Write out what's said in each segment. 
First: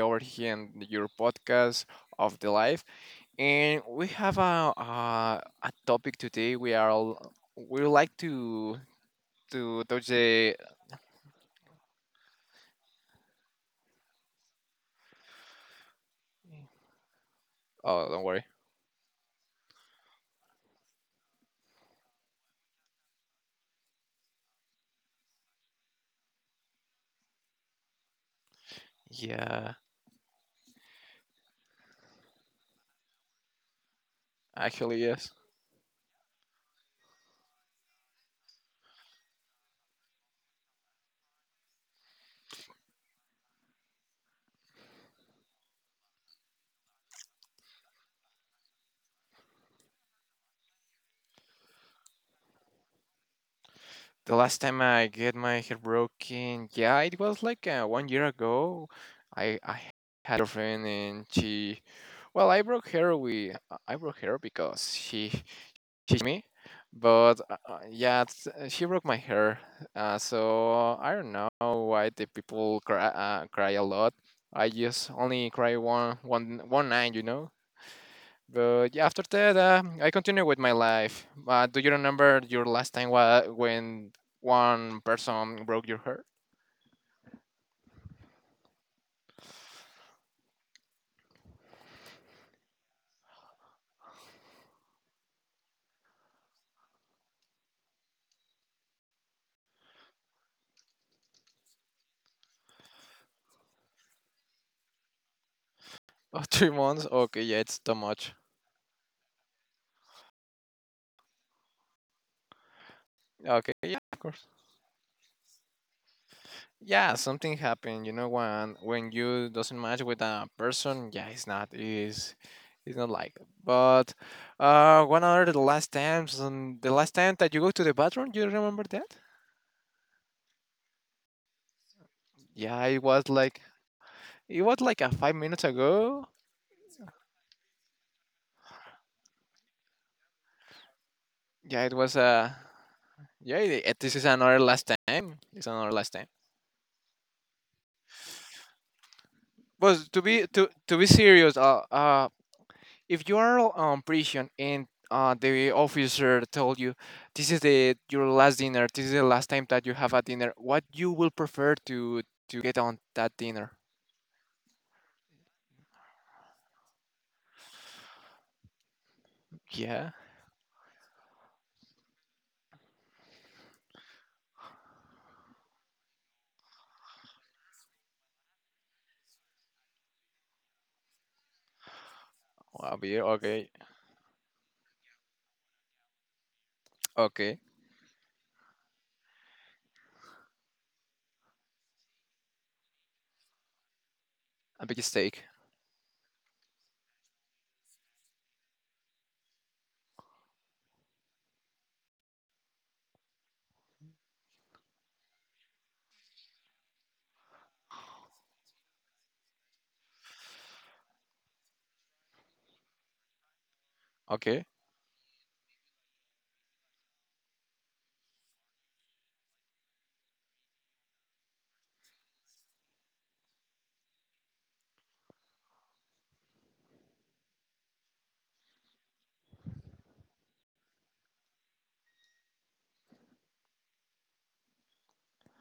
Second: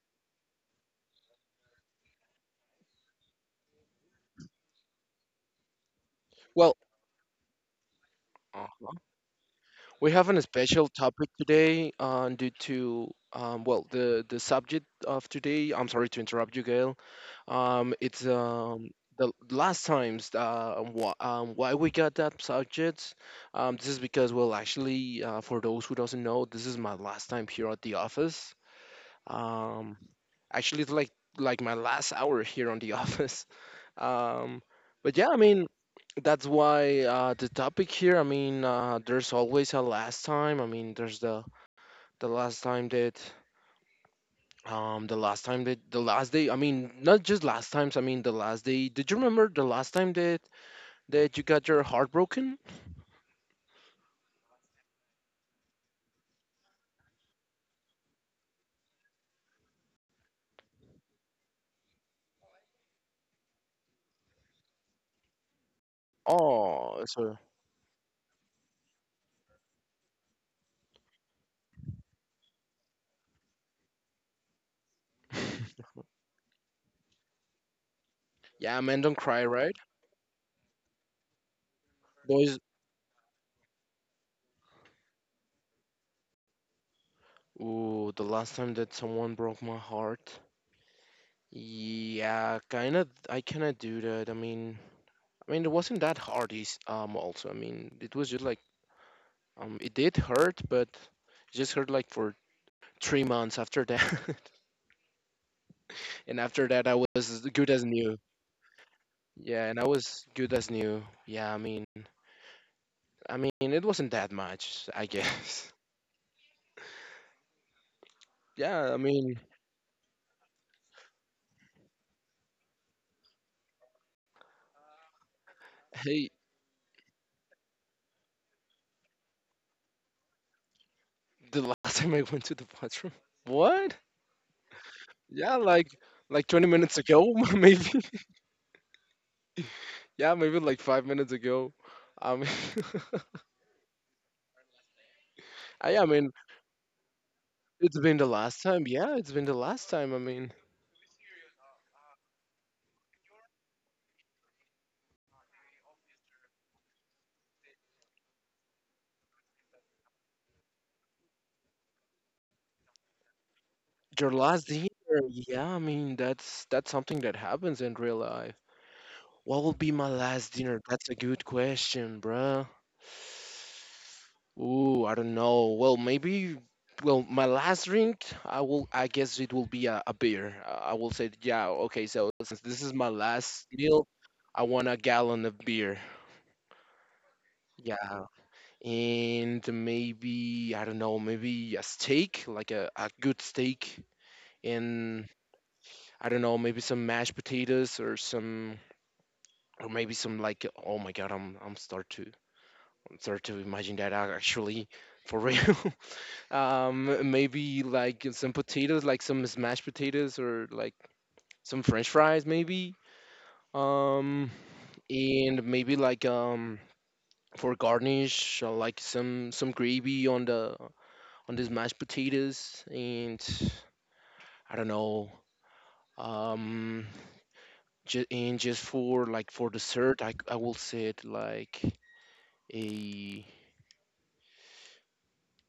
over here in your podcast of the life, and we have a topic today. We Well, are all, we would like to uh touch we have a the. special topic today due to well the subject of today. I'm sorry to interrupt you, Gail. Oh, don't It's worry. The last times why we got that subject. This is because for those who doesn't know, this is my last time here at the office. Yeah, Um, actually, it's like my last hour here on the office. Um, actually, but yeah, yes. That's why the topic here. There's always a last time. I mean, there's the last time that the last time that the last day. Not just last times. I mean, the last day. Did you remember the last time that you got your heart broken? The last time I get my hair broken, yeah, it was like 1 year ago. I had a girlfriend and she, well, I broke her with I broke her because she teach me, Oh, so but yeah, it's, she broke my hair. So I don't know why the people cry cry a lot. I just only cry one night, you know. yeah, man, But don't yeah, after cry, right, that, I continue with my life. Do you boys? remember your last time when one person broke your hair? Ooh, the last time that someone broke my heart. Yeah, kinda. I cannot do that. It wasn't that hard. I mean, it was just like, it did hurt, but it just hurt like for 3 months after that. And Oh, after three that, I months? was Okay, yeah, good as it's too new. much. Yeah, and I was good as new. It wasn't Okay, that yeah, of much, course. I guess. Yeah, something happened, you Yeah, know, I mean, when you doesn't match with a person. Yeah, it's not is it's not like that. But one Hey, other the last times and the last time that you go to the bathroom, you remember that? the last time I went to the bathroom, Yeah, what? It was Yeah, like a like 5 minutes like 20 ago. minutes ago, maybe. Yeah, maybe like 5 minutes ago. Yeah, it I mean, was yeah this is another last time, it's I another mean, last time. It's been the last time. Yeah, it's been the last time. But I mean, to be serious, if you are on prison and the officer told you this is the your last dinner, this is the last time that you have a dinner, what you will prefer to get on that dinner? your last dinner, yeah, I mean that's something that happens in real life. What will be my Yeah, last dinner? That's a good question, bruh. Ooh, I don't know. Well, maybe. Well, my last drink, I will. I guess it will be a beer. I will say, yeah, okay. So since this is my a beer. last Okay, meal, I want a gallon of beer. okay, Yeah, and maybe I don't know, maybe a steak, like a good steak, a big and steak. I don't know, maybe some mashed potatoes or some or maybe some like oh my god, I'm start to imagine that actually for real. Maybe like some potatoes, like some smashed potatoes or like some french fries maybe. Um Okay, and maybe like for garnish like some gravy on the on these mashed potatoes and I don't know. Um and just for like for dessert, I will say it like a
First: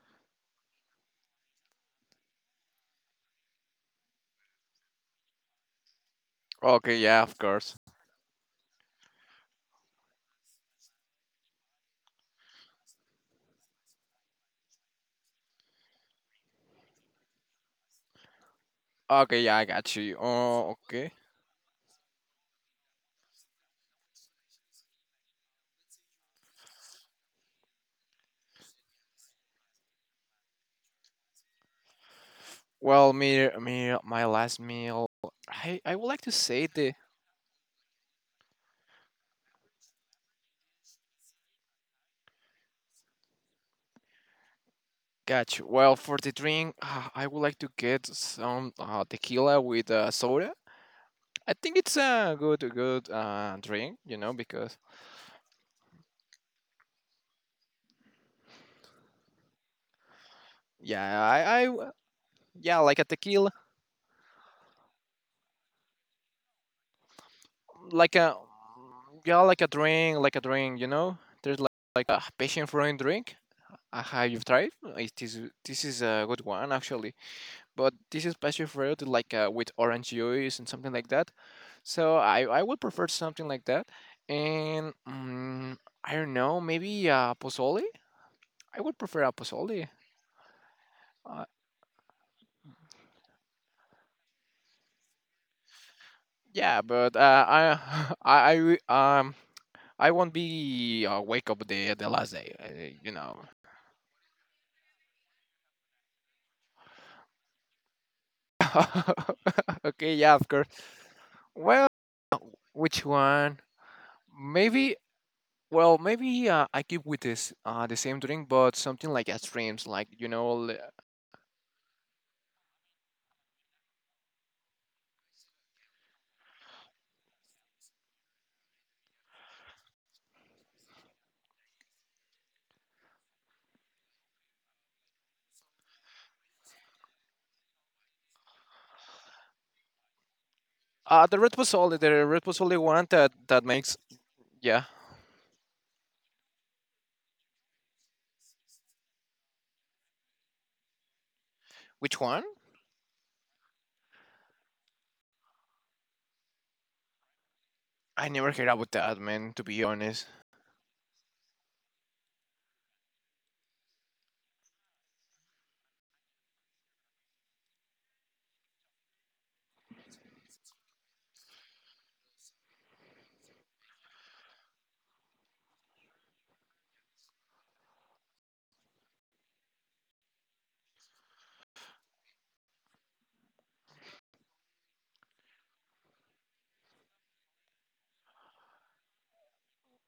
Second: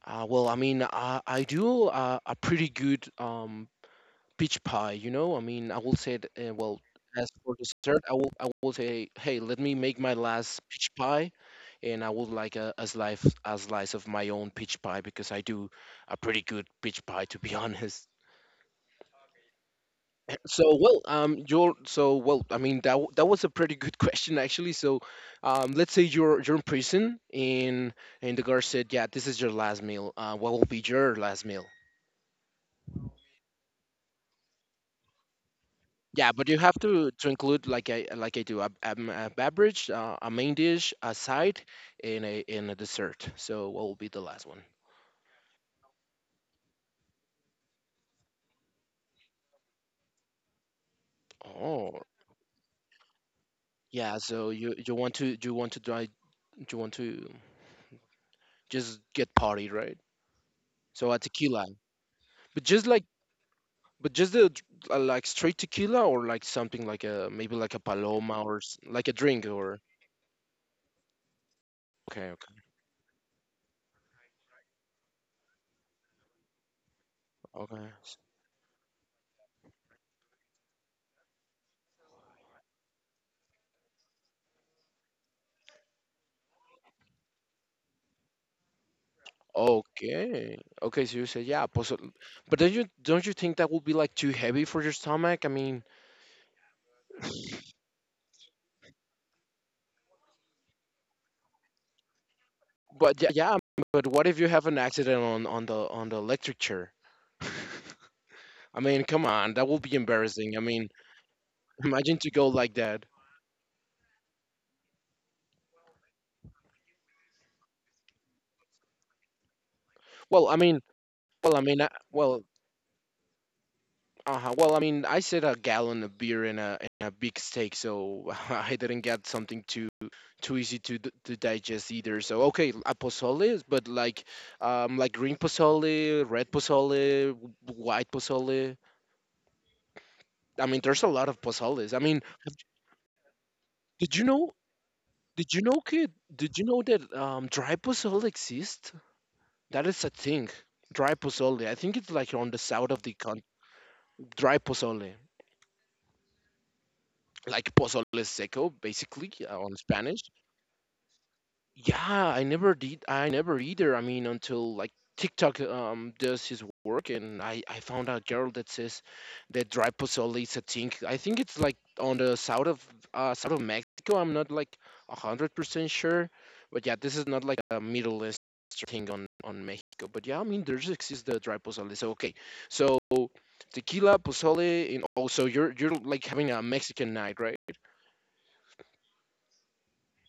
well, I mean, I do a pretty good peach pie. I mean, I will say it, well, okay, yeah, As of for course. dessert, I will say, hey, let me make my last peach pie, and I would like a slice of my own peach pie because I do a pretty good peach pie, to be honest. Okay, yeah, I got you. Oh, So well, okay, you're so well. That that was a pretty good question actually. Let's say you're in prison, and the guard said, "Yeah, this is your last meal. What will be your last meal?" well, me me my last meal I would like to Yeah, but you say have the. To include like I do a beverage, a main dish, a side, and a dessert. So what will be the last one? Got you, well, for the drink, I would like to get some tequila with soda. I think Oh, it's a good drink, you yeah. know, So because you you want to try you want to just get party, right? So yeah, a tequila. But yeah, just like a like tequila, But just the dr- Like straight tequila or like something like a maybe like a like a, paloma or like a yeah, drink or like a drink, you know. There's like a okay, passion fruit drink. Have you tried? It is this is a good one actually, okay but s- this is passion fruit like with orange juice and something like that. So I would prefer something like that, and I don't know, maybe pozole. I would prefer a pozole. okay, so you say, Uh, yeah, but don't you think that would be like too heavy for your stomach? I mean, Yeah, but uh, I, I, I, re- um, I won't be wake up the last day. But yeah, You know. yeah But what if you have an accident on on the electric chair? I mean, come on, that would be Okay. Yeah. Of embarrassing. I course. mean, Well, imagine to go like that. which one? Maybe. Well, maybe I keep with this the same drink, but something like a streams, like you know, Well, I mean, well, I mean, I, well, Uh-huh. Well, I mean, I said a gallon of beer and a big steak, so I didn't get something too easy to to digest either. So okay, a pozole, but like green pozole, red pozole, white pozole. I mean, there's a lot of pozoles. The red have- pozole one that makes. did you know? Yeah. Did you know, kid? Did you know that dry pozole exists? That is a thing. Dry pozole. I think it's Which like one? on the south of the country. Dry pozole, like pozole I never seco, heard about that, basically man, on to be Spanish. honest. Yeah, I never did. I never either. I mean, until like TikTok does his work, and I found a girl that says that dry pozole is a thing. I think it's like on the south of Mexico. I'm not like 100% sure, but yeah, this is not like a Middle east thing on Mexico. But yeah, I mean, there's exists the dry pozole. So okay, so tequila pozole, and also you're like having a Mexican night, right?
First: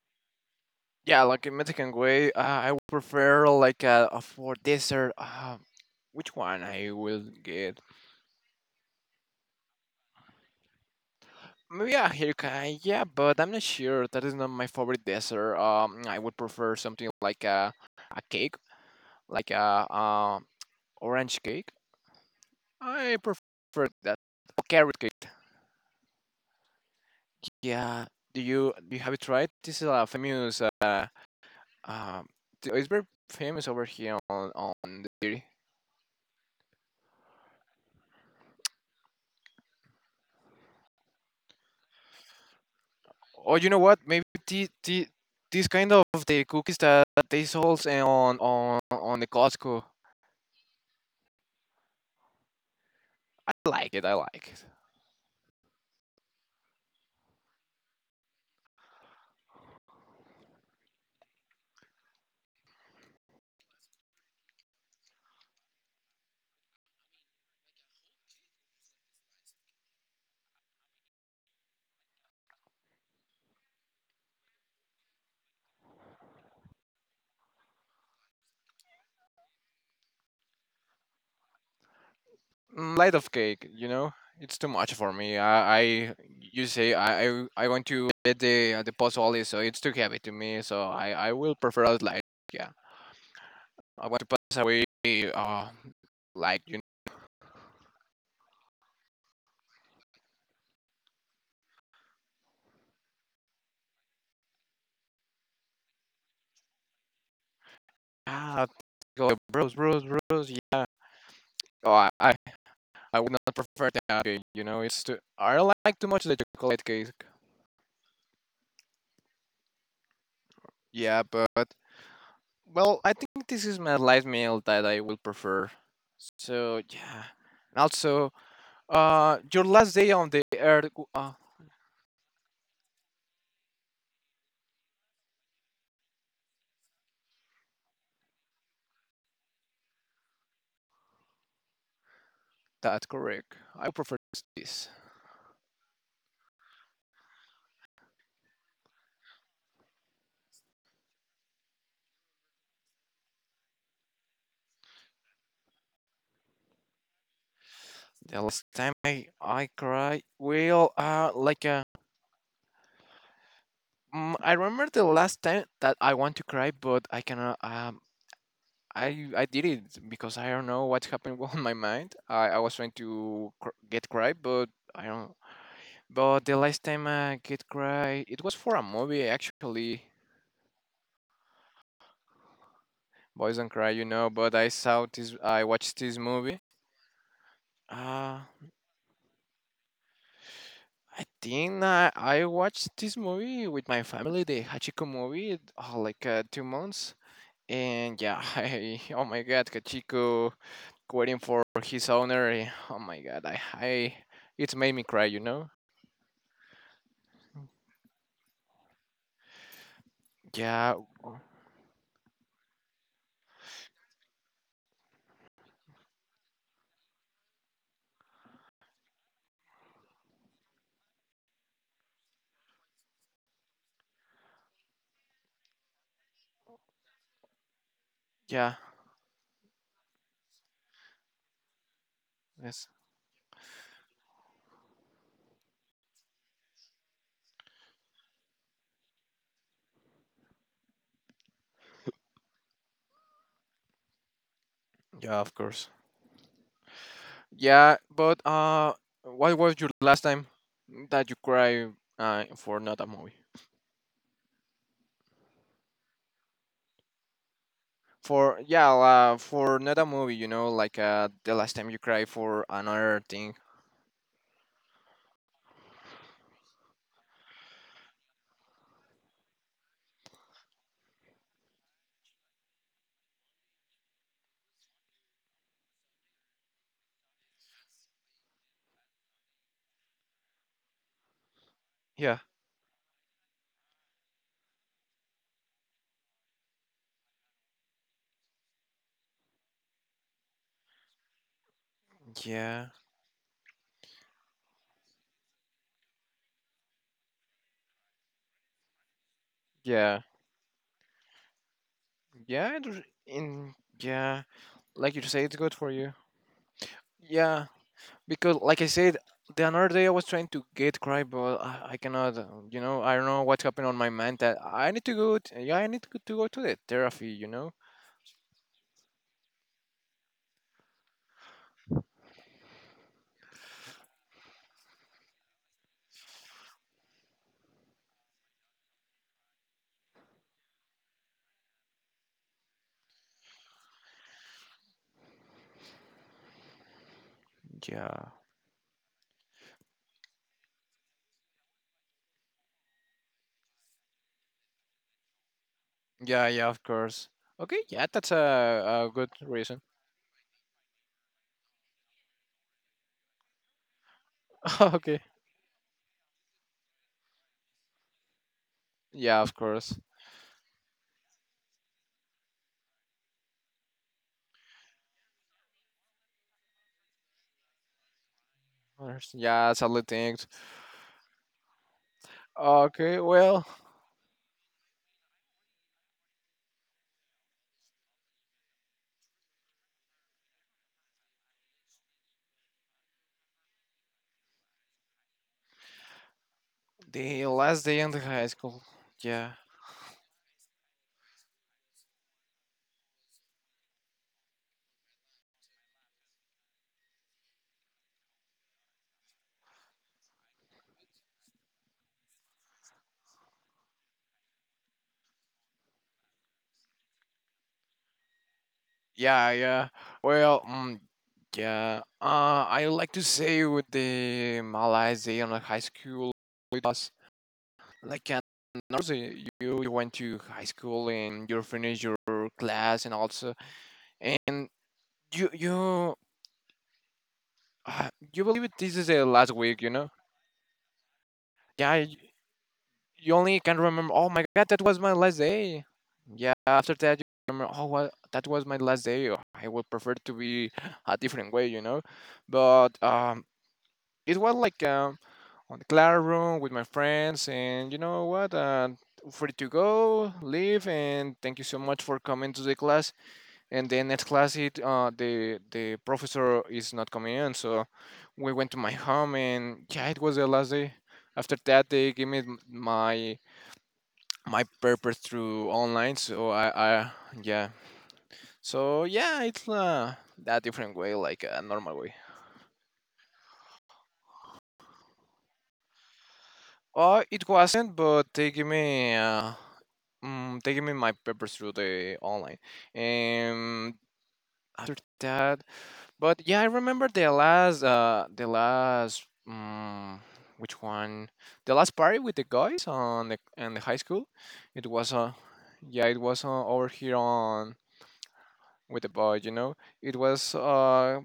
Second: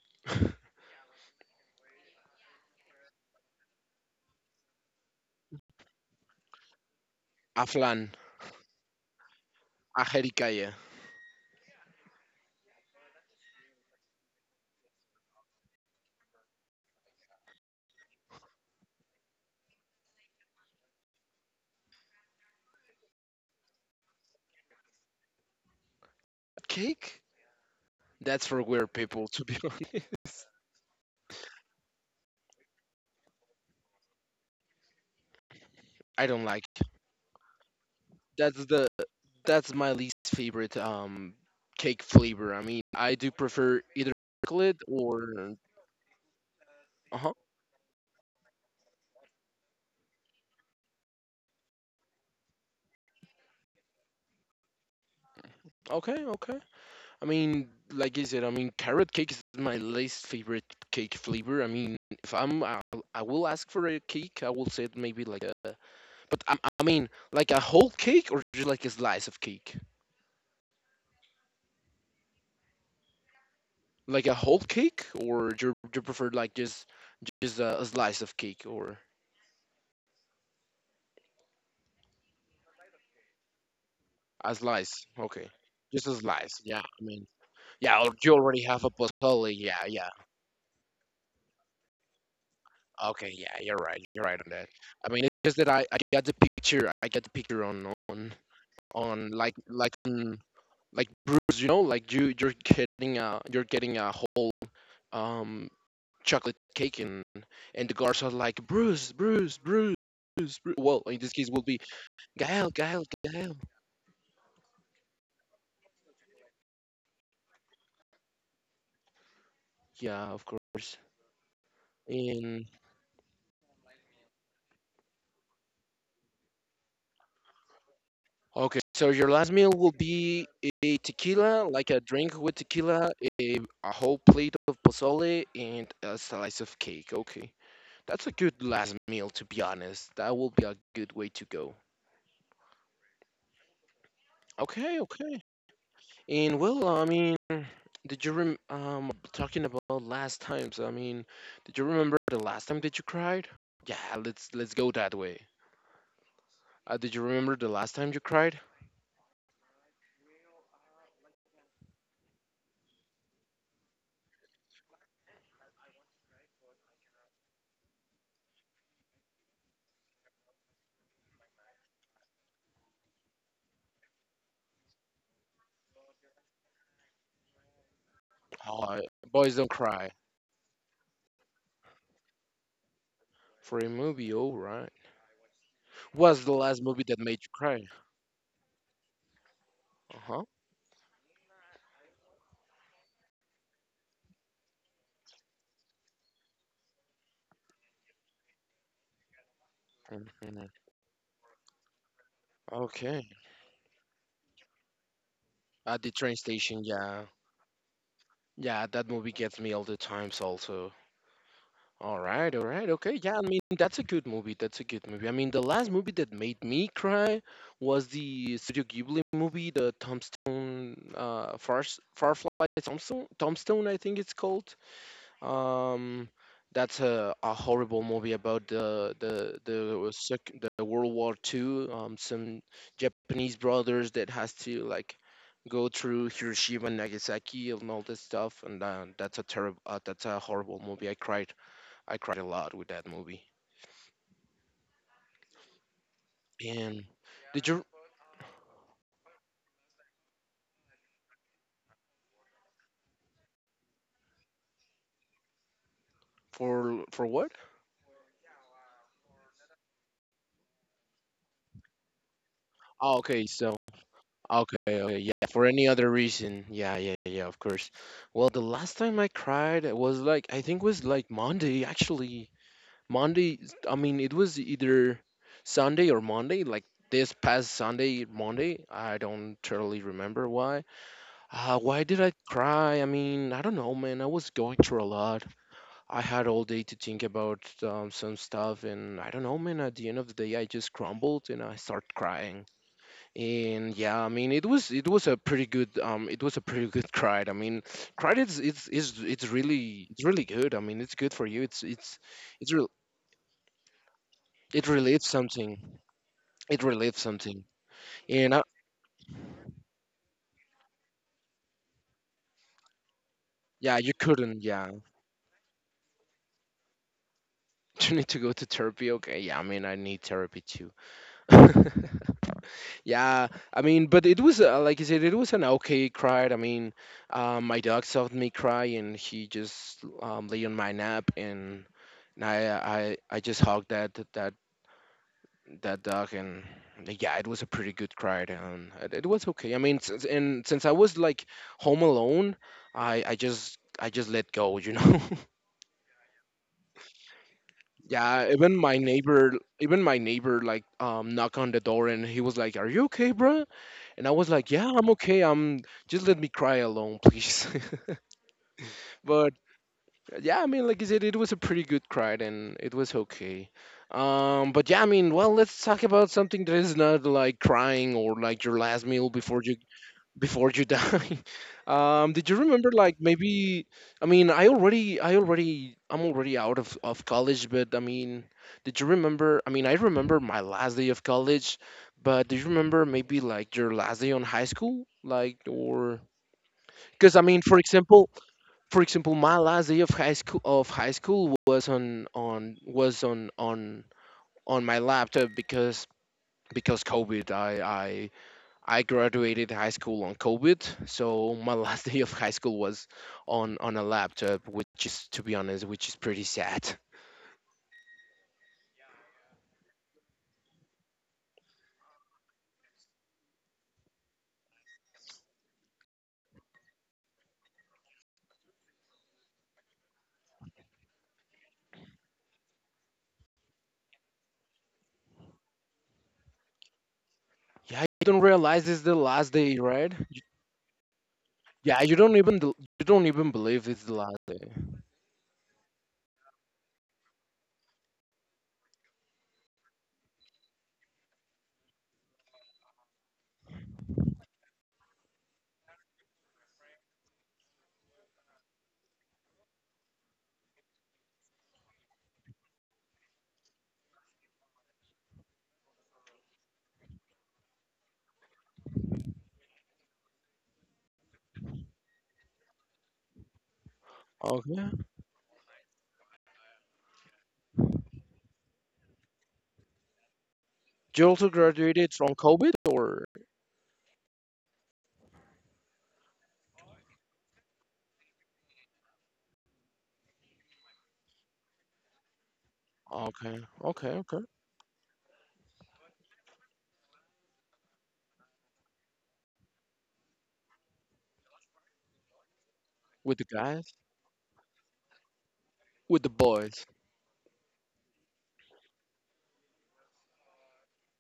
Yeah, like in Mexican way, I would prefer like for dessert. Which one I will get? Aflan, ajericaya, Maybe a hirka, yeah, but I'm not sure. That is not my favorite dessert. I would prefer something like a cake, like a orange cake. I prefer that. Or carrot cake. cake. Yeah. Do That's for weird you have it people, to tried? be honest. This is a famous. Uh, it's very famous over here on the city. I don't like. It. That's the that's my least favorite cake flavor. I mean, I do Oh, you prefer know what? either Maybe chocolate or this kind of the cookies that uh huh. they sold on the Costco. I like it. I like it. Okay, okay. I mean, like I said, I mean, carrot cake is my least favorite cake flavor. I mean, if I'm I will ask for a cake, I will say it maybe like a. But I mean, like a whole cake or just like a slice of cake. Like a whole cake, or do you prefer like just a slice of cake or? Mm, light of cake, you know, As it's too lies. much for Okay. me. Just as I lies. Yeah. you I say mean, I yeah, want to you get already have a the puzzle puzzle. only, so Yeah, it's too yeah. heavy to me. So I will prefer out light. Yeah, Okay, yeah, you're right. You're I right want to on that. pass away. It's just that Uh, I got the like picture. you I got know, the picture on like Bruce. You know, like you're getting a whole um chocolate cake and the guards are like ah, Bruce, go Bruce, bros, Bruce, bros, Bruce. bros. Yeah. Well, in this case will be Oh, Gael, Gael, I would Gael. not prefer that. Cake, you know, it's too. I like too much the chocolate cake. Yeah, of course. Yeah, but And well, I think this is my light meal that I will prefer. So yeah, and also. okay, so your last Your meal last will day on the be earth. a tequila, like a drink with tequila, a, a whole plate of pozole, and a slice of cake. Okay, that's a good last meal, to be honest. That will be a good way to go. That's correct. I prefer this. Okay, okay. And well, I mean, did you rem talking about last times? I mean, did you remember the last time that you cried? Yeah, let's go that way. Did you remember the last time you The cried? last time I cried, well, I remember the last time that I want to cry, but I cannot. I did it because I don't know what happened on my mind. I was trying to get cry, but I don't. But the last time I get cry, it was for a Oh, movie boys don't actually. cry Boys don't cry, for a you know. movie, But I all saw right. this. I watched this movie. Was the last movie that made you cry? Uh Uh huh. I think I watched this movie with my family, the Hachiko movie, 2 months. And yeah, I, oh my god, Hachiko Mhm. waiting for his owner. Eh, oh my god, Okay. I it made me cry, you know? At the train station, yeah. Yeah, that movie gets me all the times Yeah, also. w- All right, okay. Yeah, I mean, that's a good movie. That's a good movie. I mean, the last movie that made me cry was the Studio Ghibli movie, the Tombstone, Far Farfly Tombstone, Tombstone, I think it's called. Um, that's a horrible movie yeah, about the World War Two. Some yes, Japanese brothers that has to like go through Hiroshima and Nagasaki and all this stuff. And that's a terrible, that's a horrible movie. I cried a lot with that movie. yeah, of course. And did you Yeah, but what was your last time that you cry for not a movie? For what? For yeah, for not a movie, you know, like the last time you cry for another Oh, thing. okay, so okay, okay, yeah, for any other reason, yeah, yeah, yeah, yeah, of course. Well, the last time I cried it was like I think was like Monday actually. Monday, I mean, it was either Sunday or Monday, like this past Sunday, Monday. I don't totally remember why. Yeah. Why did I cry? I mean, I don't know, man. I was going through a lot. I had all day to think about some stuff, and I don't know, man. At the end of the day, I just crumbled and I started Yeah, crying. And yeah, I mean, it was a pretty good it was a pretty good cry. I mean, cried is yeah, it's really good. I mean, it's good for you. Yeah. It, r- it's really in yeah, like it you say, it's relieves good for something. you. It relieves Yeah, something. because like And I I, said, the another day I was trying to get cry, but I cannot. You know, I don't know what's happened on my yeah, mind you that couldn't. I need to Yeah, go. To, yeah, I need to go to the therapy. You know. you need to go to therapy. Okay. Yeah, I mean, I need therapy too. Yeah, I mean, but it was like I said, it was an okay cry. I mean, my dog saw me cry, and he just lay on my nap, and I just hugged that dog. And yeah, it was a pretty Yeah. good ride, and it was okay. I mean since I was like home alone, I just let go. Yeah, yeah, of course. Okay, yeah, that's Yeah, even a my good reason. neighbor, even my neighbor like knock on the door, and he was like, are you okay, bro? And I was like, yeah, Okay. I'm okay I'm just let me cry alone, please. Yeah, of But course. yeah, I mean, like I said, it was a pretty good crowd and it was okay. But yeah, I mean, well, let's talk about something that is not like crying or like your Others- last meal Yeah, before you solid things. before you die. Did you remember Okay, like well, maybe? I mean, I'm already out of college, but I mean, did you remember? I mean, I remember my last day of college, but do you remember maybe like your last day on high school, like or? the Because I last mean, day for in the high example, school. for Yeah. example, my last day of high school was on on my laptop because COVID. I graduated high school on COVID, so my last day of high school was on a laptop, which is to be honest, which is pretty sad. Yeah, yeah. Well, yeah. I like to say with the Malaysian high school with us, like and also you went to high school and you finished your class and also and you Yeah, you believe you it, don't this is the realize it's last the week, you last know? day, right? Yeah, you, Yeah, you you don't only even can believe remember. it's Oh the my last God, day. that was my last day. Yeah, after that you remember. Oh, well, that was my last day. Oh, I would prefer to be a different way, you know? But it was like on the classroom with my friends, and you know what? Free to go, leave, and thank you so much for coming to the class. And then next class, it the professor is not coming in, so we went to my home, and yeah, it was the last day. After that, they gave me my my Okay. paper through online, so I yeah, so yeah, it's that different way, You like also a normal way. graduated from COVID, or It wasn't, but they give me they give me my papers through the online. okay, And okay, okay, after that, but yeah, I remember the last which one? The last party with the guys on the with the in the high guys, school. It was yeah, it with the was over boys. here on with the boy, you know. It was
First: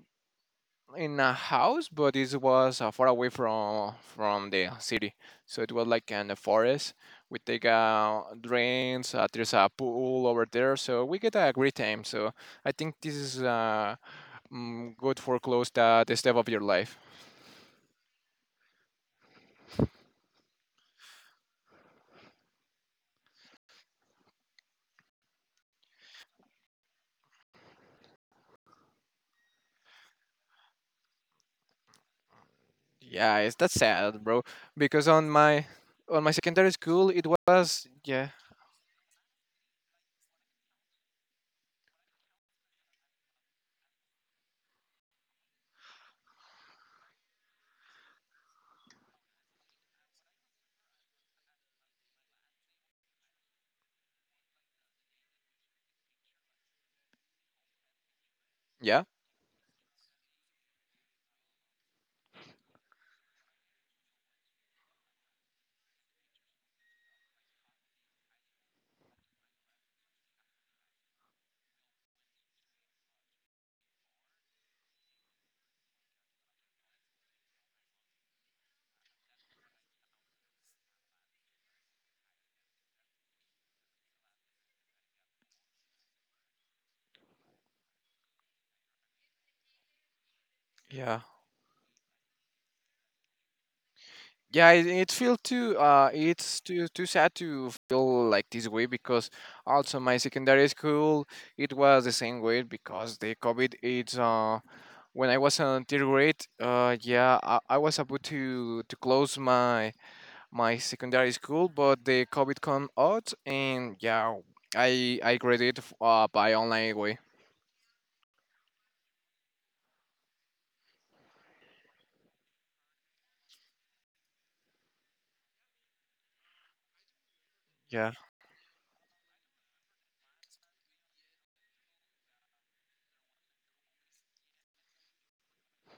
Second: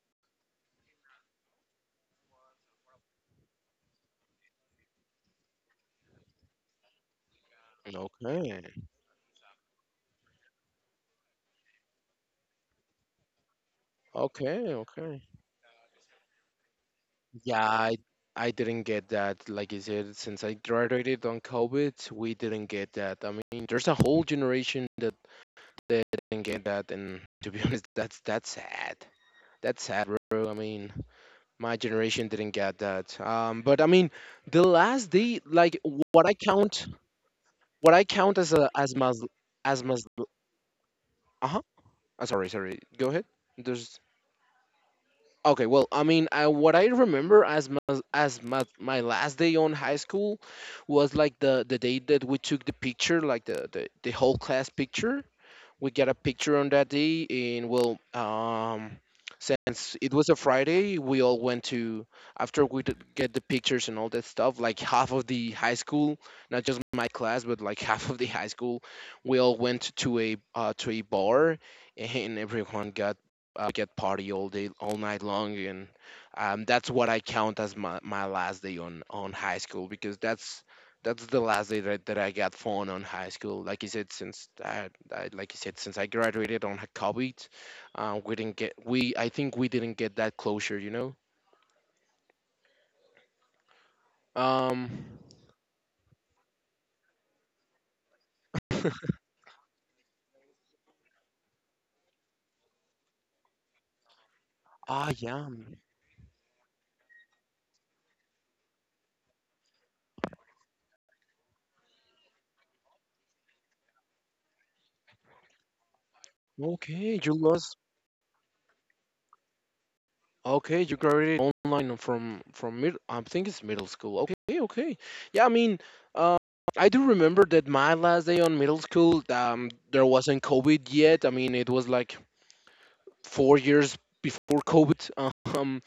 in a house, but it was far away from the city. So it was like in the forest. We take Okay. drains. There's a pool over there, so we get a great time. So I think this is Okay, good okay. for close that the step of your life. Yeah, I didn't get that. Like I said, since I graduated on COVID, we didn't get that. I mean, there's a whole generation that didn't get that, and to be honest, that's sad. That's sad, bro. I mean, my generation didn't get that. Yeah, it's that's But I mean, sad, bro. the Because last day, like on my what I secondary count, school, it was what I yeah, count as a as mas. Uh huh. Sorry. Go ahead. There's Okay, well, I mean, what I remember as my last day on high school was like the day that we took the picture, like the whole class picture. We got a picture on that day, and well, yeah, since it was a Friday, we all went to after we did get the pictures and all that stuff. Like half of the high school, not just my class, but like half of the high school, we all went to a bar, and everyone got get party all day, all night long. And that's what I count as my last day on high school because that's the last day that I got phone on high school. Like you said, since I like you said, since I graduated on COVID, we didn't get we. I think we didn't get that closure, you know. yeah. Yeah, Um. it feel too. It's too sad to feel like this way because also my secondary school it was the same way because the COVID. It's Ah, when I was yeah. on third grade. Yeah, I was about to close my my secondary school, but the COVID come out and yeah, I graduated by online way. Okay, you lost. Okay, you graduated online from mid. I think it's middle school. Okay, okay. Yeah, I mean, uh, I do remember that my Yeah, last day on middle school, there wasn't COVID yet. I mean, it was like 4 years before COVID. Um,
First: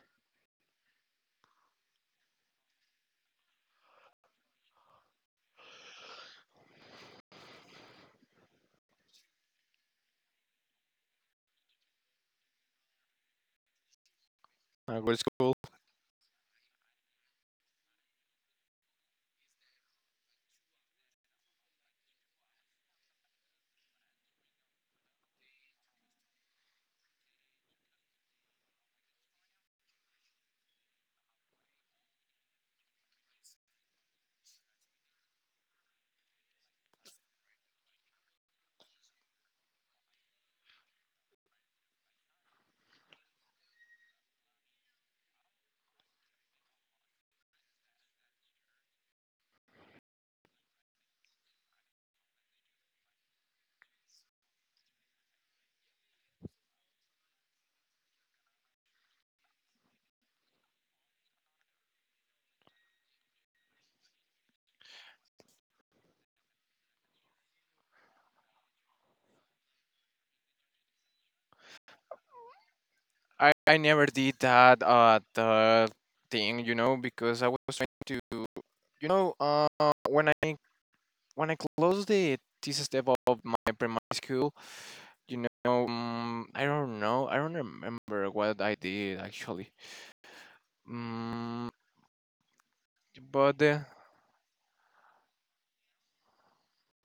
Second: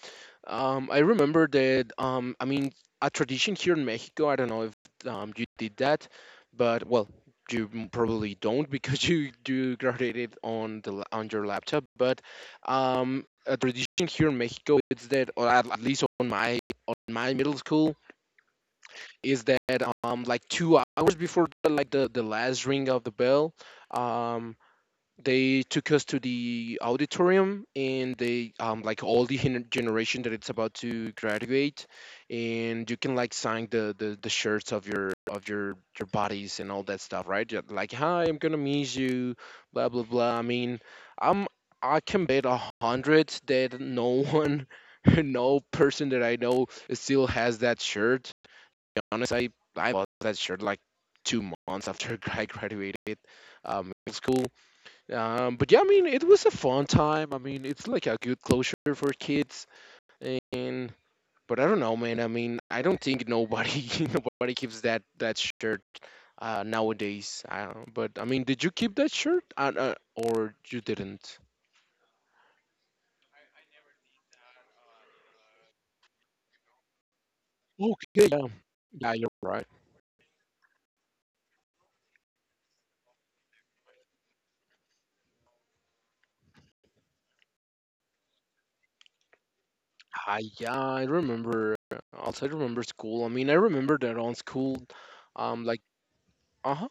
I remember that. I mean, a tradition here in Mexico. I don't know if you did that, but well, you m- probably don't because you do graduated on the la- on your laptop. But a tradition here in Mexico I is grade that, or school. At least on my middle school, is that like 2 hours before the, like the last ring of the bell. Um, they took us to the auditorium, and they like all the generation that it's about to graduate, and you can like sign the shirts of your your bodies and all that stuff, right? You're like, hi, I'm gonna miss you, blah blah blah. I mean, I'm I can bet a hundred that no one, no person that I know still has that shirt. To be honest, I bought that shirt like 2 months after I graduated middle school. But yeah, I mean, it was a fun time. I mean, it's like a good closure for kids. And but I don't know, man. I mean, I don't think nobody nobody keeps that shirt nowadays. I don't, but I mean, did you keep that shirt or you didn't? I never did that the thing, you know, because I was trying to. Okay, yeah, You know, yeah, you're right. when I when I closed the thesis step of my primary school, you know, I don't know, I don't remember what I did actually. I Yeah, I Um, remember. Also, I remember school. I but mean, I remember that on school, like uh huh,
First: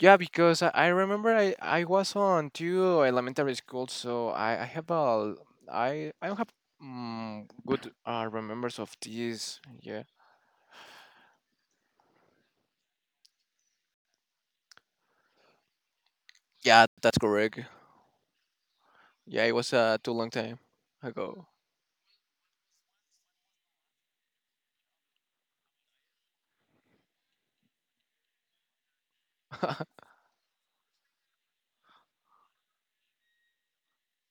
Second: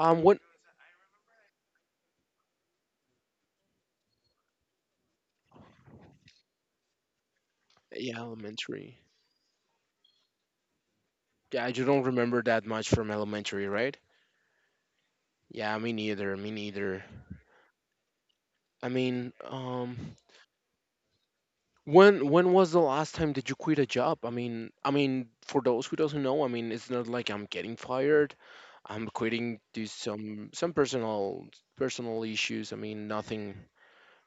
yeah, when because I remember I was on two elementary schools, so I have a I don't have good yeah, remembers of elementary. these. Yeah, Yeah, you don't remember that much from elementary, right? Yeah, me neither. Me yeah, neither. that's correct. I mean, Yeah, it was too long time ago. when was the last time did you quit a job? I mean, for those who doesn't know, I mean, it's not like I'm getting fired. I'm quitting due some personal issues. I mean,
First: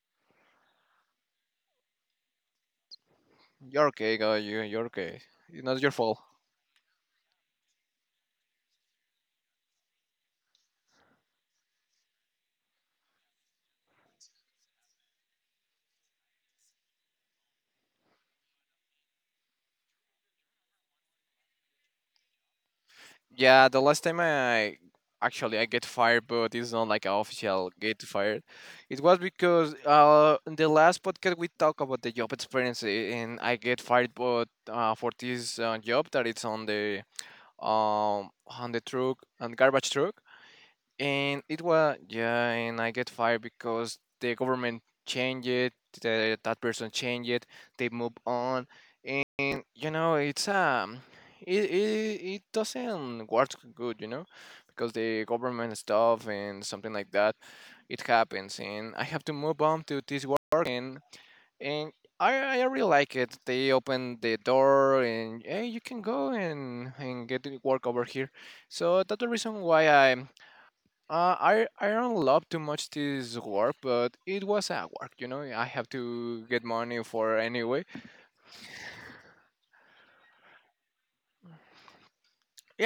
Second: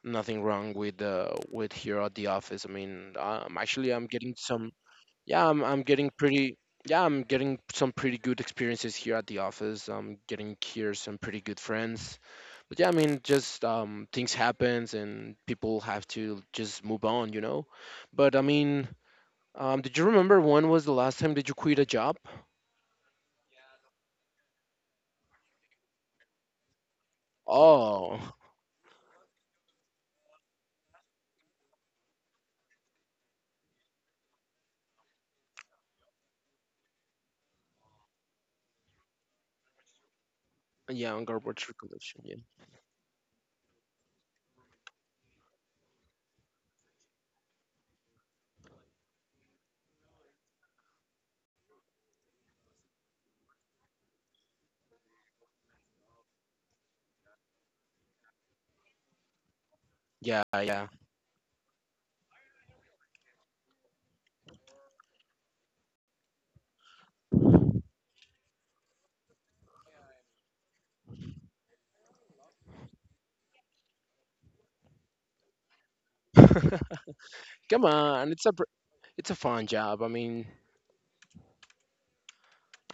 nothing wrong with here at the office. I mean, You're actually, I'm okay, getting girl. You some. you're okay. Yeah, It's I'm not your getting fault. pretty yeah, I'm getting some pretty good experiences here at the office. I'm getting here some pretty good friends. But yeah, I mean, just things happens and people have to just move on, you know. But I mean, did you remember when was the last time did you quit a job? Yeah, the last time I actually I get fired, but it's not like an official get Oh, fired. It was because in the last podcast we talked about the job experience and I get fired, but for this job that it's on the truck and garbage truck. yeah, on And garbage it was, collection. yeah, and I get fired because the government changed it, that person changed it, they move on. And you know, it's it doesn't work good, you know, because the government stuff and something like that. It happens and I have to move on to this Yeah. work. Yeah, yeah. And and I really like it. They open the door and hey, you can go and get to work over here. So that's the reason why I, I don't love too much this work, but it was a work, you know. I have to get money for Come anyway. on, it's a fun job.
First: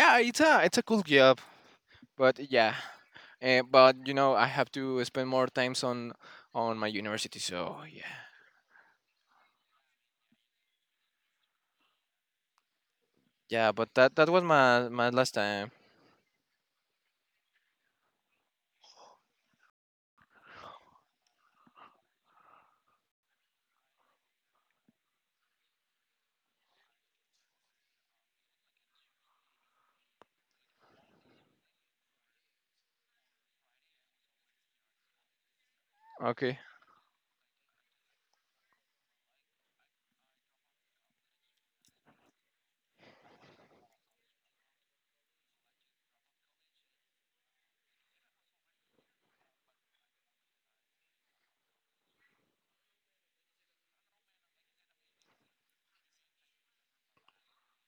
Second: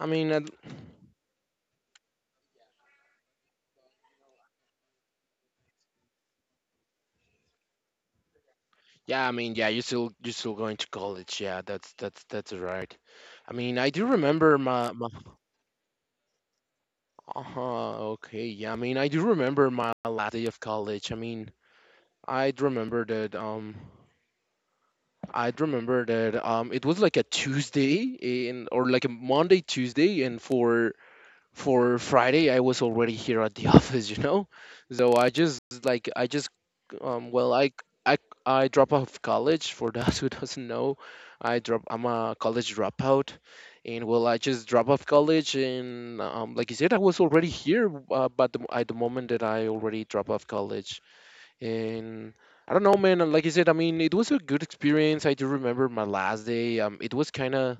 I mean at it's a cool job, but yeah, but you know I have to spend more times on my university. So yeah, Yeah, I mean, yeah, you're still going to college. Yeah, that's right. I yeah. mean, I But do that was remember my my. Last time. Uh-huh, okay, yeah. I mean, I do remember my last day of college. I mean, I'd remember that. I'd remember that. It was like a Tuesday in or like a Monday, Tuesday, and for Friday, I was already here at the office, you know. So I just Okay. um well I I I drop out of college for those who doesn't know. I'm a college dropout, and well, I just drop off college. And like you said, I was already here, but at the moment that I already drop off college and. I don't know, man. Like you said, I mean, it was a good experience. I do remember my last day. It was kind of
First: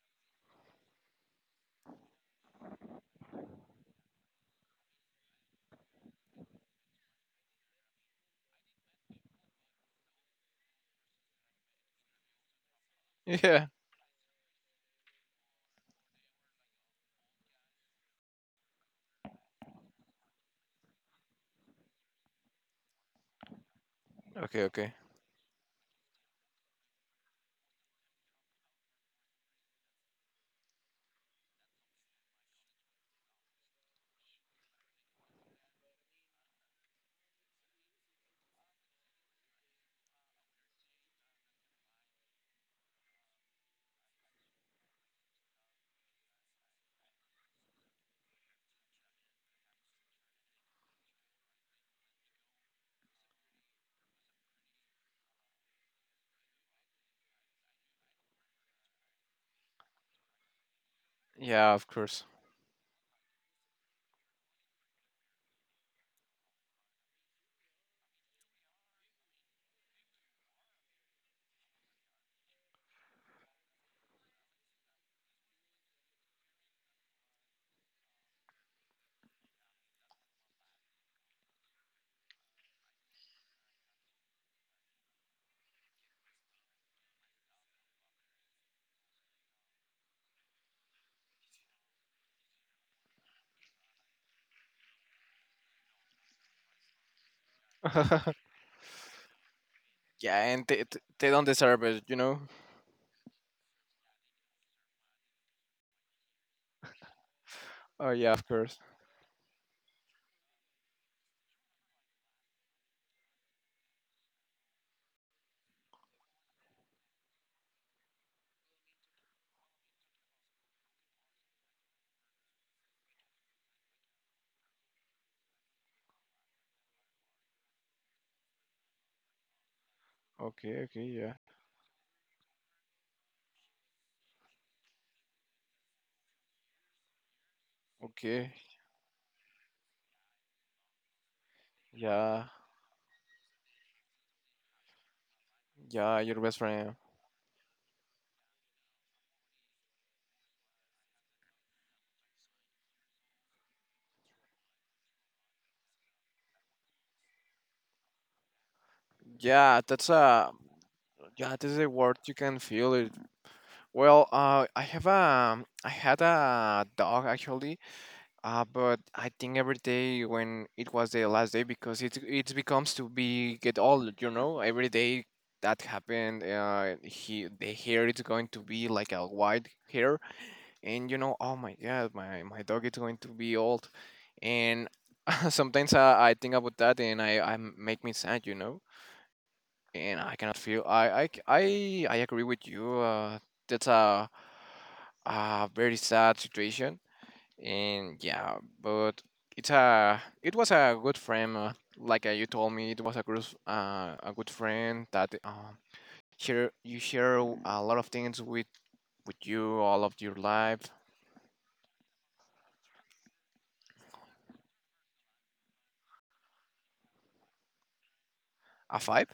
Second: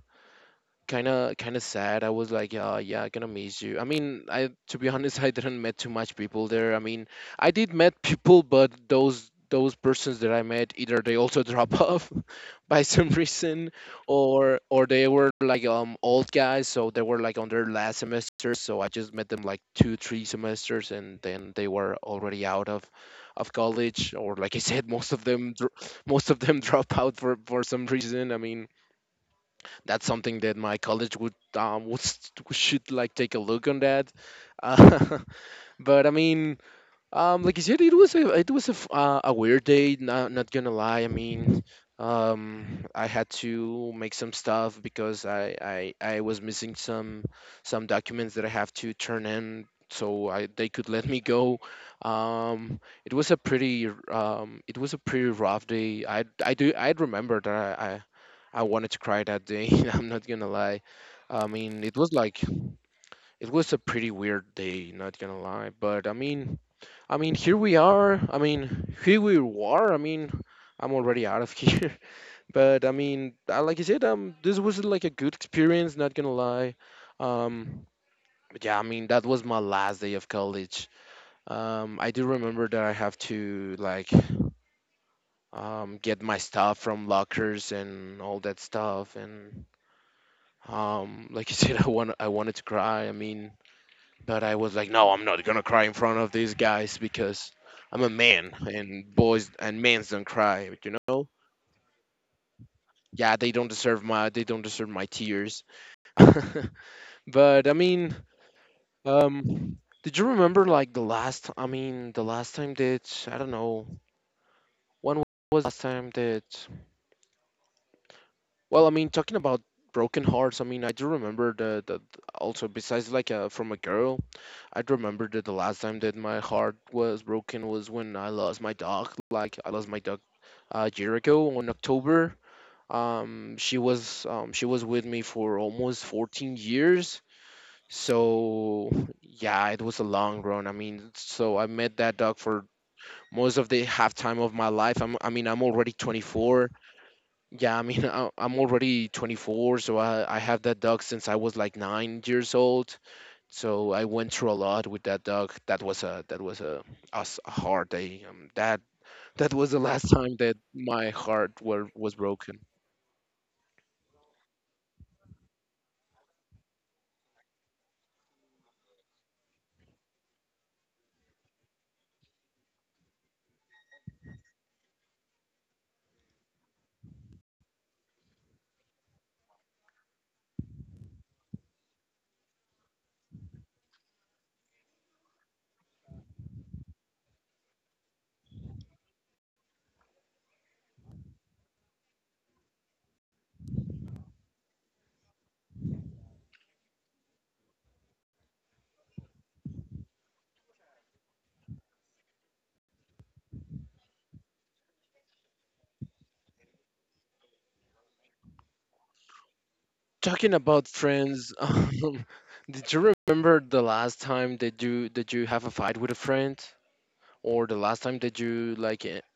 kind of kind of sad. I was like, yeah, yeah, I'm gonna miss you. I mean, I to be honest, I didn't met too much people there. I mean, I did met people, but those persons that I met, either they also drop off by some Yeah. reason, or they were like old guys, so they were like on their last semester. So I just met them like two, three semesters, and then they were already out of college, or like I Okay. said, Okay. most of them drop out for some reason. I mean, that's something that my college would should like take a look on that. uh, but I mean, like you said, it was a a weird day, not, not gonna lie. I mean, I had to make some stuff because I was missing some documents that I have to turn in, so they could let me go. It was a pretty it was a pretty rough day. I remember that I wanted to cry that day. I'm not gonna lie. I Yeah. mean, Of course. It was a pretty weird day, not gonna lie. But I mean, here we are. I mean, here we are. I mean, I'm already out of here. But I mean, like I said, this was like a good experience, not gonna lie. Um, but yeah, I mean, that was my last day of college. I do remember that I have to like get my stuff from lockers and all that stuff. And like you said, I wanted to cry. I mean, but I was like, no, I'm not gonna cry in front of these guys, because I'm a man, and boys and men don't Yeah, cry, and they you they know. they don't deserve it, you know. Yeah, they don't deserve my they don't deserve my tears. But I mean, Oh yeah, of course. um, did you remember like the last? I mean, the last time that I don't know when was the last time that. Well, I mean, talking about broken hearts. I mean, I do remember the also besides like from a girl. I remember that the last time that my heart was broken was when I lost my dog. Like I lost my dog Okay. a Okay. year Yeah. ago on October. She was she was with me for almost 14 years. Okay. So yeah, it was a long run. I mean, so I met that dog Yeah. for most of the half time of my life. I mean, I'm already Yeah. Your best 24. friend. Yeah, I mean, I'm already 24, so I have that dog since I was like 9 years old. So I went through a lot with that dog. That was a s- a hard day. That was the Yeah, last that's time a, that yeah, this is a was word, you broken. can feel it. Well, I have a I had a dog actually, but I think every day when it was the last day, because it becomes to be get old, you know. Every day that happened, he the hair is going to be like a white hair, and you know, oh my God, my dog is going to be old, and sometimes I think about that and I make me sad, you know, and I cannot feel. I agree with you. That's a very sad situation, and yeah, but it's a it was a good friend. Like you told me, it was a good, a good friend that share, you share a lot of things with you all of your Talking life. about friends, did you remember the last time that you have a fight with a friend, or the last time that you A like? five?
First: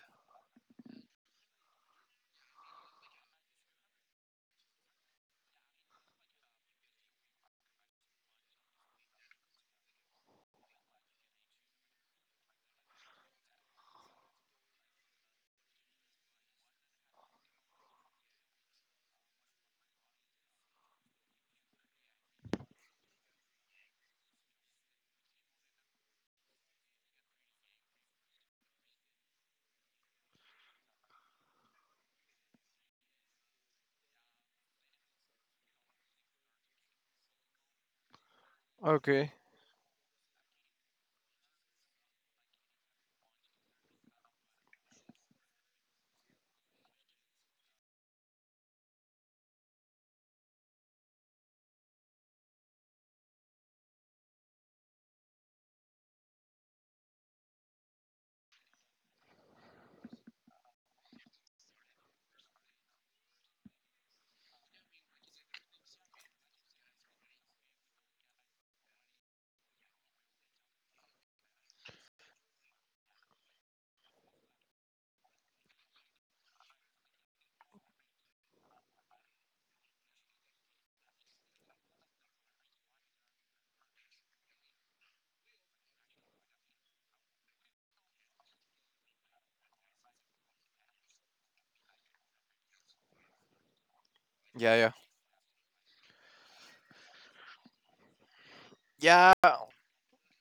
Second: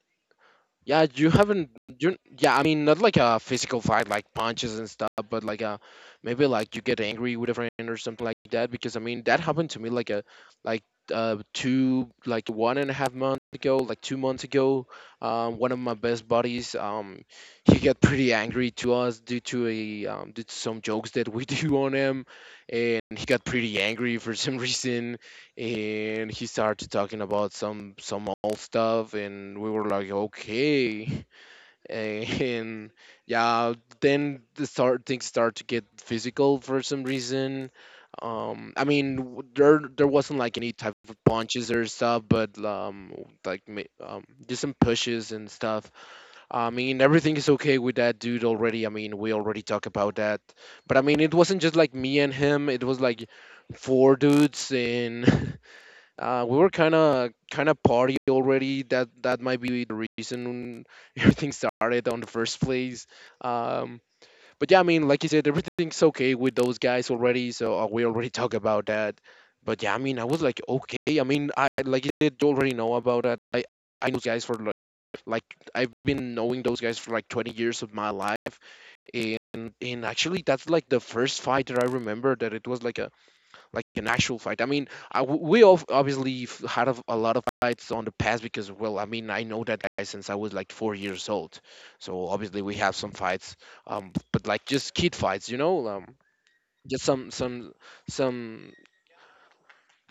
Yeah, you haven't. You Yeah, I mean, not like a physical fight, like punches and stuff, but like a maybe like you get angry with a friend or something like that. Because I mean, that happened to me like a like two like 1.5 months ago, like 2 months ago. One of my best buddies, he got pretty angry to us due to a due to some jokes that we do on him, and he got pretty angry for some reason, and he started talking about some old stuff, and we were like, okay. And yeah, then the start things start to get physical for some reason. I mean, Okay. There wasn't like any type of punches or stuff, but like just some pushes and stuff. I mean, everything is okay with that dude already. I mean, we already talked about that. But I mean, it wasn't just like me and him. It was like four dudes, and uh, we were kind of party already. That might be the reason everything started on the first place. Um, but yeah, I mean, like you said, everything's okay with those guys already. So we already talked about that. But yeah, I mean, I was like, okay. I mean, I like you said, you already know about that. I know those guys for like, like I've been knowing those guys for like 20 years of my life, and actually that's like the first fight that I remember that it was like an actual fight. I mean, we all obviously had a lot of fights on the past because, well, I mean, I know that guy since I was like 4 years old, so obviously we have some fights, but Yeah, like just kid fights, you know, just some yeah, yeah.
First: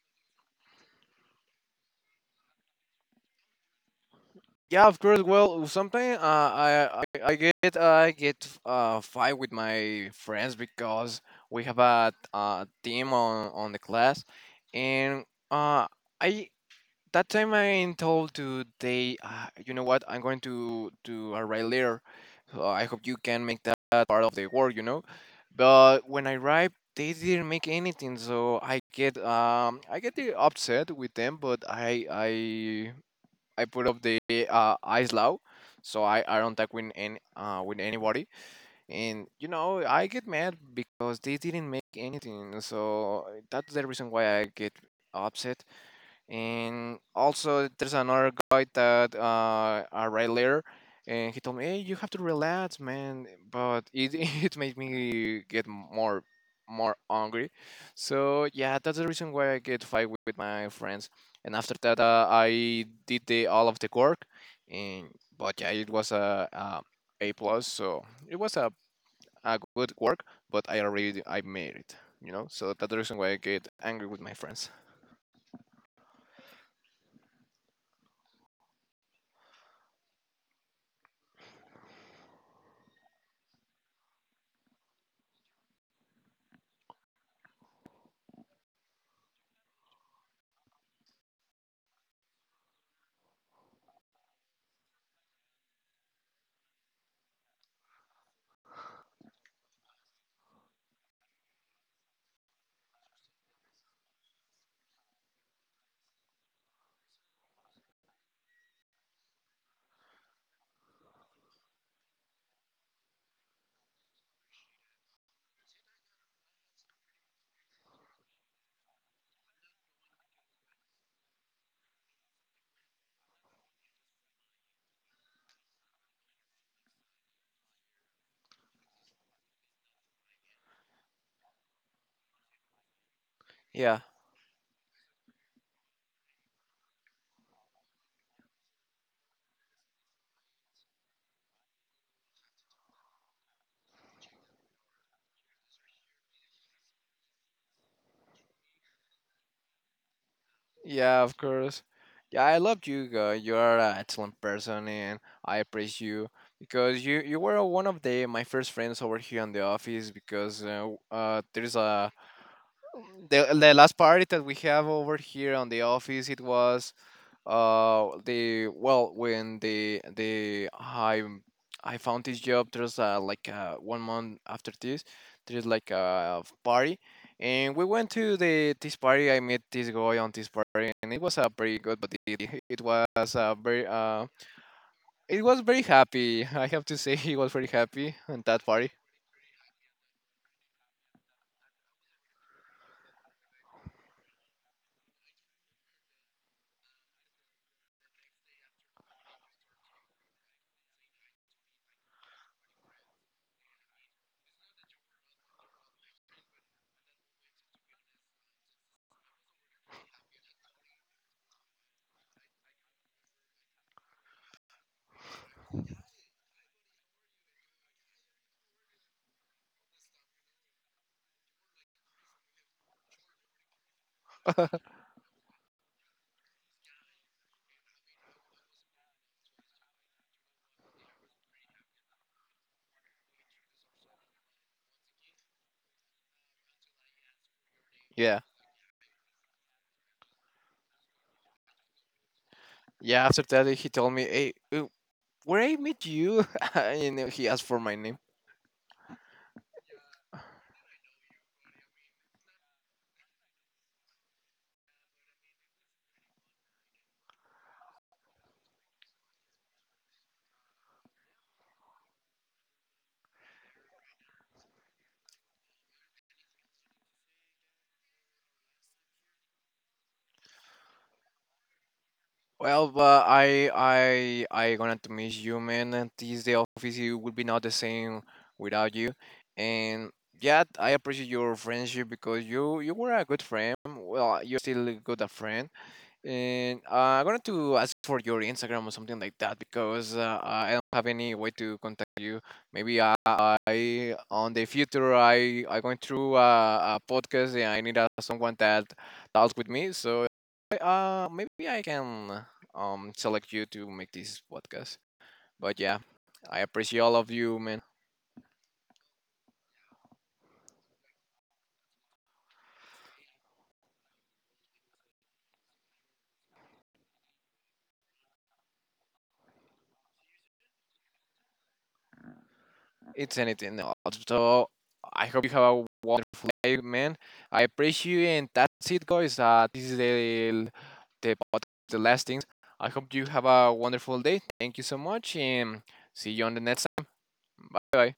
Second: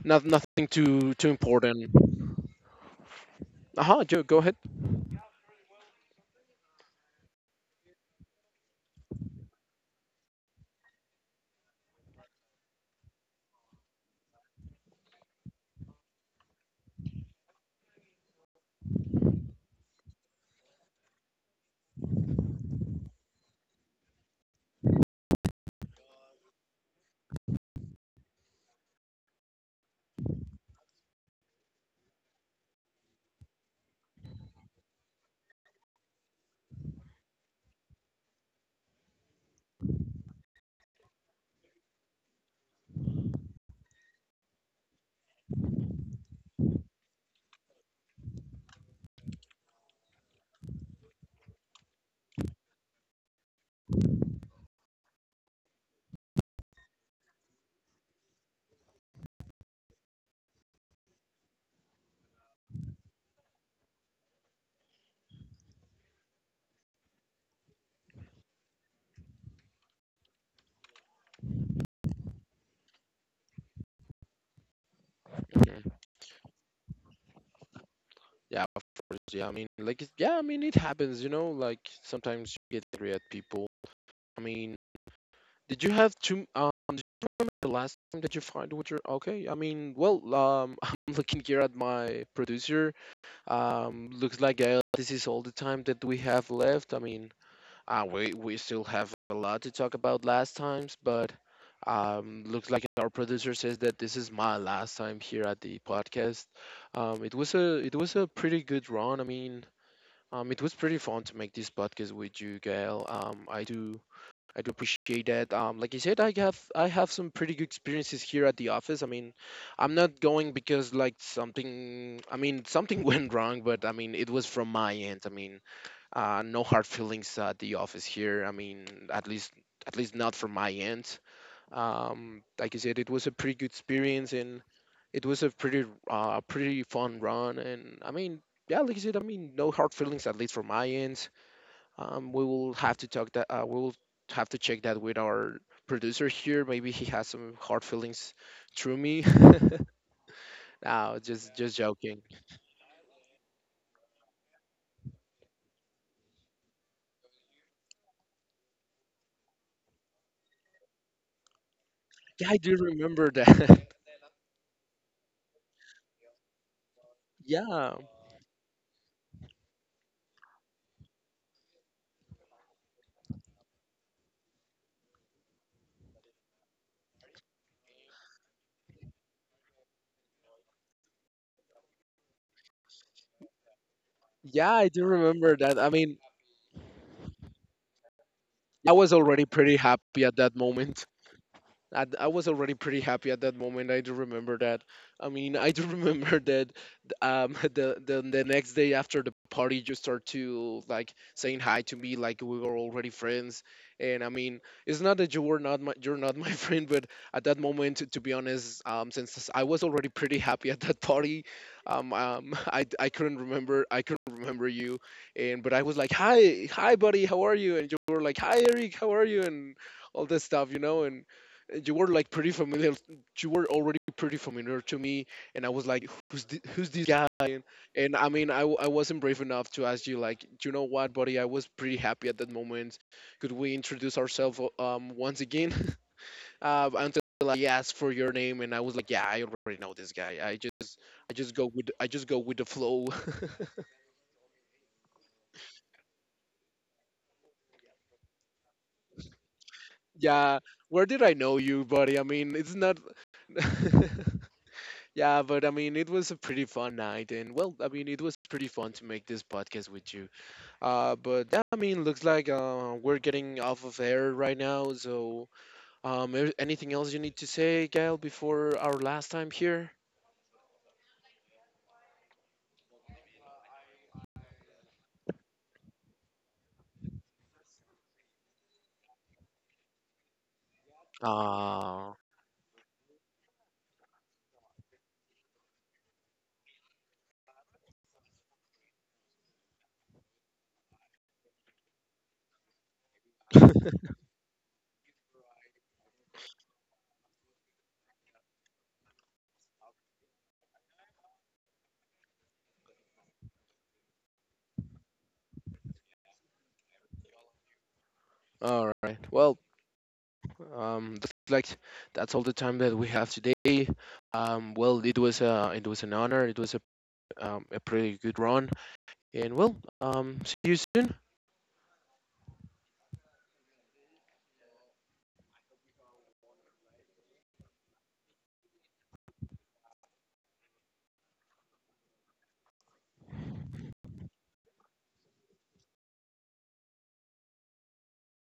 nothing too important. Uh huh. Joe, go ahead. Yeah, of course. Well, sometimes I, I get I get fight with my friends because we have a, team on the class, and uh I that time I'm told to they, you know what, I'm going to arrive later, so I hope you can make that part of the work, you know, but when I arrived they didn't make anything, so I get upset with them, but I put up the, ice low, so I don't talk with any, with anybody. And you know I get mad because they didn't make anything. So that's the reason why I get upset. And also, there's another guy that a later, and he told me, "Hey, you have to relax, man." But it it made me get more angry. So yeah, that's the reason why I get fight with my friends. And after that, I did the all of the work, and but yeah, it was a plus. So it was a good work, but I made it, you know. So that's the reason why I get angry with my friends. Mhm. Yeah, of course. Yeah, I mean, like, yeah, I mean, it happens, you know. Like sometimes you get angry at people. I mean, did you have two? Did you remember the last time that you find what you're okay? I mean, well, I'm looking here at my producer. Looks like this is all the time that we have left. I mean, we still have a lot to talk about last times, but looks like our producer says that this is my last time here at the podcast. It was a pretty good run. I mean. It was pretty fun to make this podcast with you, Gail. I do appreciate that. Like I said, I have some pretty good experiences here at the office. I mean, I'm not going because like something. I mean, something went wrong, but I mean, it was from my end. I mean, no hard feelings at the office here. I mean, at least at least not from my end. Like I said, it was a pretty good Yeah. experience, and it was a pretty pretty fun run. And I mean, yeah, like I said, I mean, no hard feelings at least from my end. We will have to talk that. We will have to check that with our producer here. Maybe he has some hard feelings through me. No, Yeah, of just course. joking. Yeah, I love you. You are an excellent person, and I appreciate you because you were one of the my first friends over here in the office. Because there's a Yeah, I do remember that. the last party that we have over here on the office. It was, Yeah, the well, when the I found this job, there's like 1 month after this, there's like a party, and we went to the this party. I met this guy on this party, and it was a pretty good, but it was, very yeah, I do it was remember very that. I mean, happy. I have to say, he was very happy on that party. I was already pretty happy at that moment. I was already pretty happy at that moment. I do remember that. I mean, I do remember that, the next day after the party, you start to like saying hi to me, like we were already friends. And I mean, it's not that you're not my friend, but at that moment, to be honest, since I was already pretty happy at that party, I couldn't remember, I couldn't remember you, and but I was like, hi, hi, buddy, how are you? And you were like, hi, Eric, how are you? And all this stuff, you know, and you were like pretty familiar you were already pretty familiar to me, and I was like, who's this guy? And I mean, I wasn't brave enough to ask you, like, you know what, buddy, I was pretty happy at that moment, could we introduce ourselves once again? Uh, until I asked for your name, Yeah, and I was like, yeah, I already know this guy, I just go with, I just go with the flow. yeah. After that, he told me, "Hey, where I meet you?" And he asked for my name. Yeah, where did I know you, buddy? I mean, it's not yeah, but I mean, it was a pretty fun night, and well, I mean, it was pretty fun to make this podcast with you. But yeah, I mean, looks like we're getting off of air right now. So, anything else you need to say, Gail, before our last time here? Well, but I gonna to miss you, man. And this the office, it would be not the same without you. And yeah, I appreciate your Ah, friendship because you were a good friend. Well, you're still a good a friend. And I'm going to ask for your Instagram or something like that because I don't have any way to contact you. Maybe I on the future I going through a podcast and I need, someone that talks with me. So I- maybe I can select you to make this podcast. But yeah, I appreciate all of you, man. all right. Well, looks like that's all the time that we have today. Well, it was an honor. It was a pretty good run, and well, see you soon. It's anything else. So I hope you have a wonderful day, man. I appreciate you, and that's it, guys. This is the the last things. I hope you have a wonderful day. Thank you so much, and see you on the next time. Bye bye.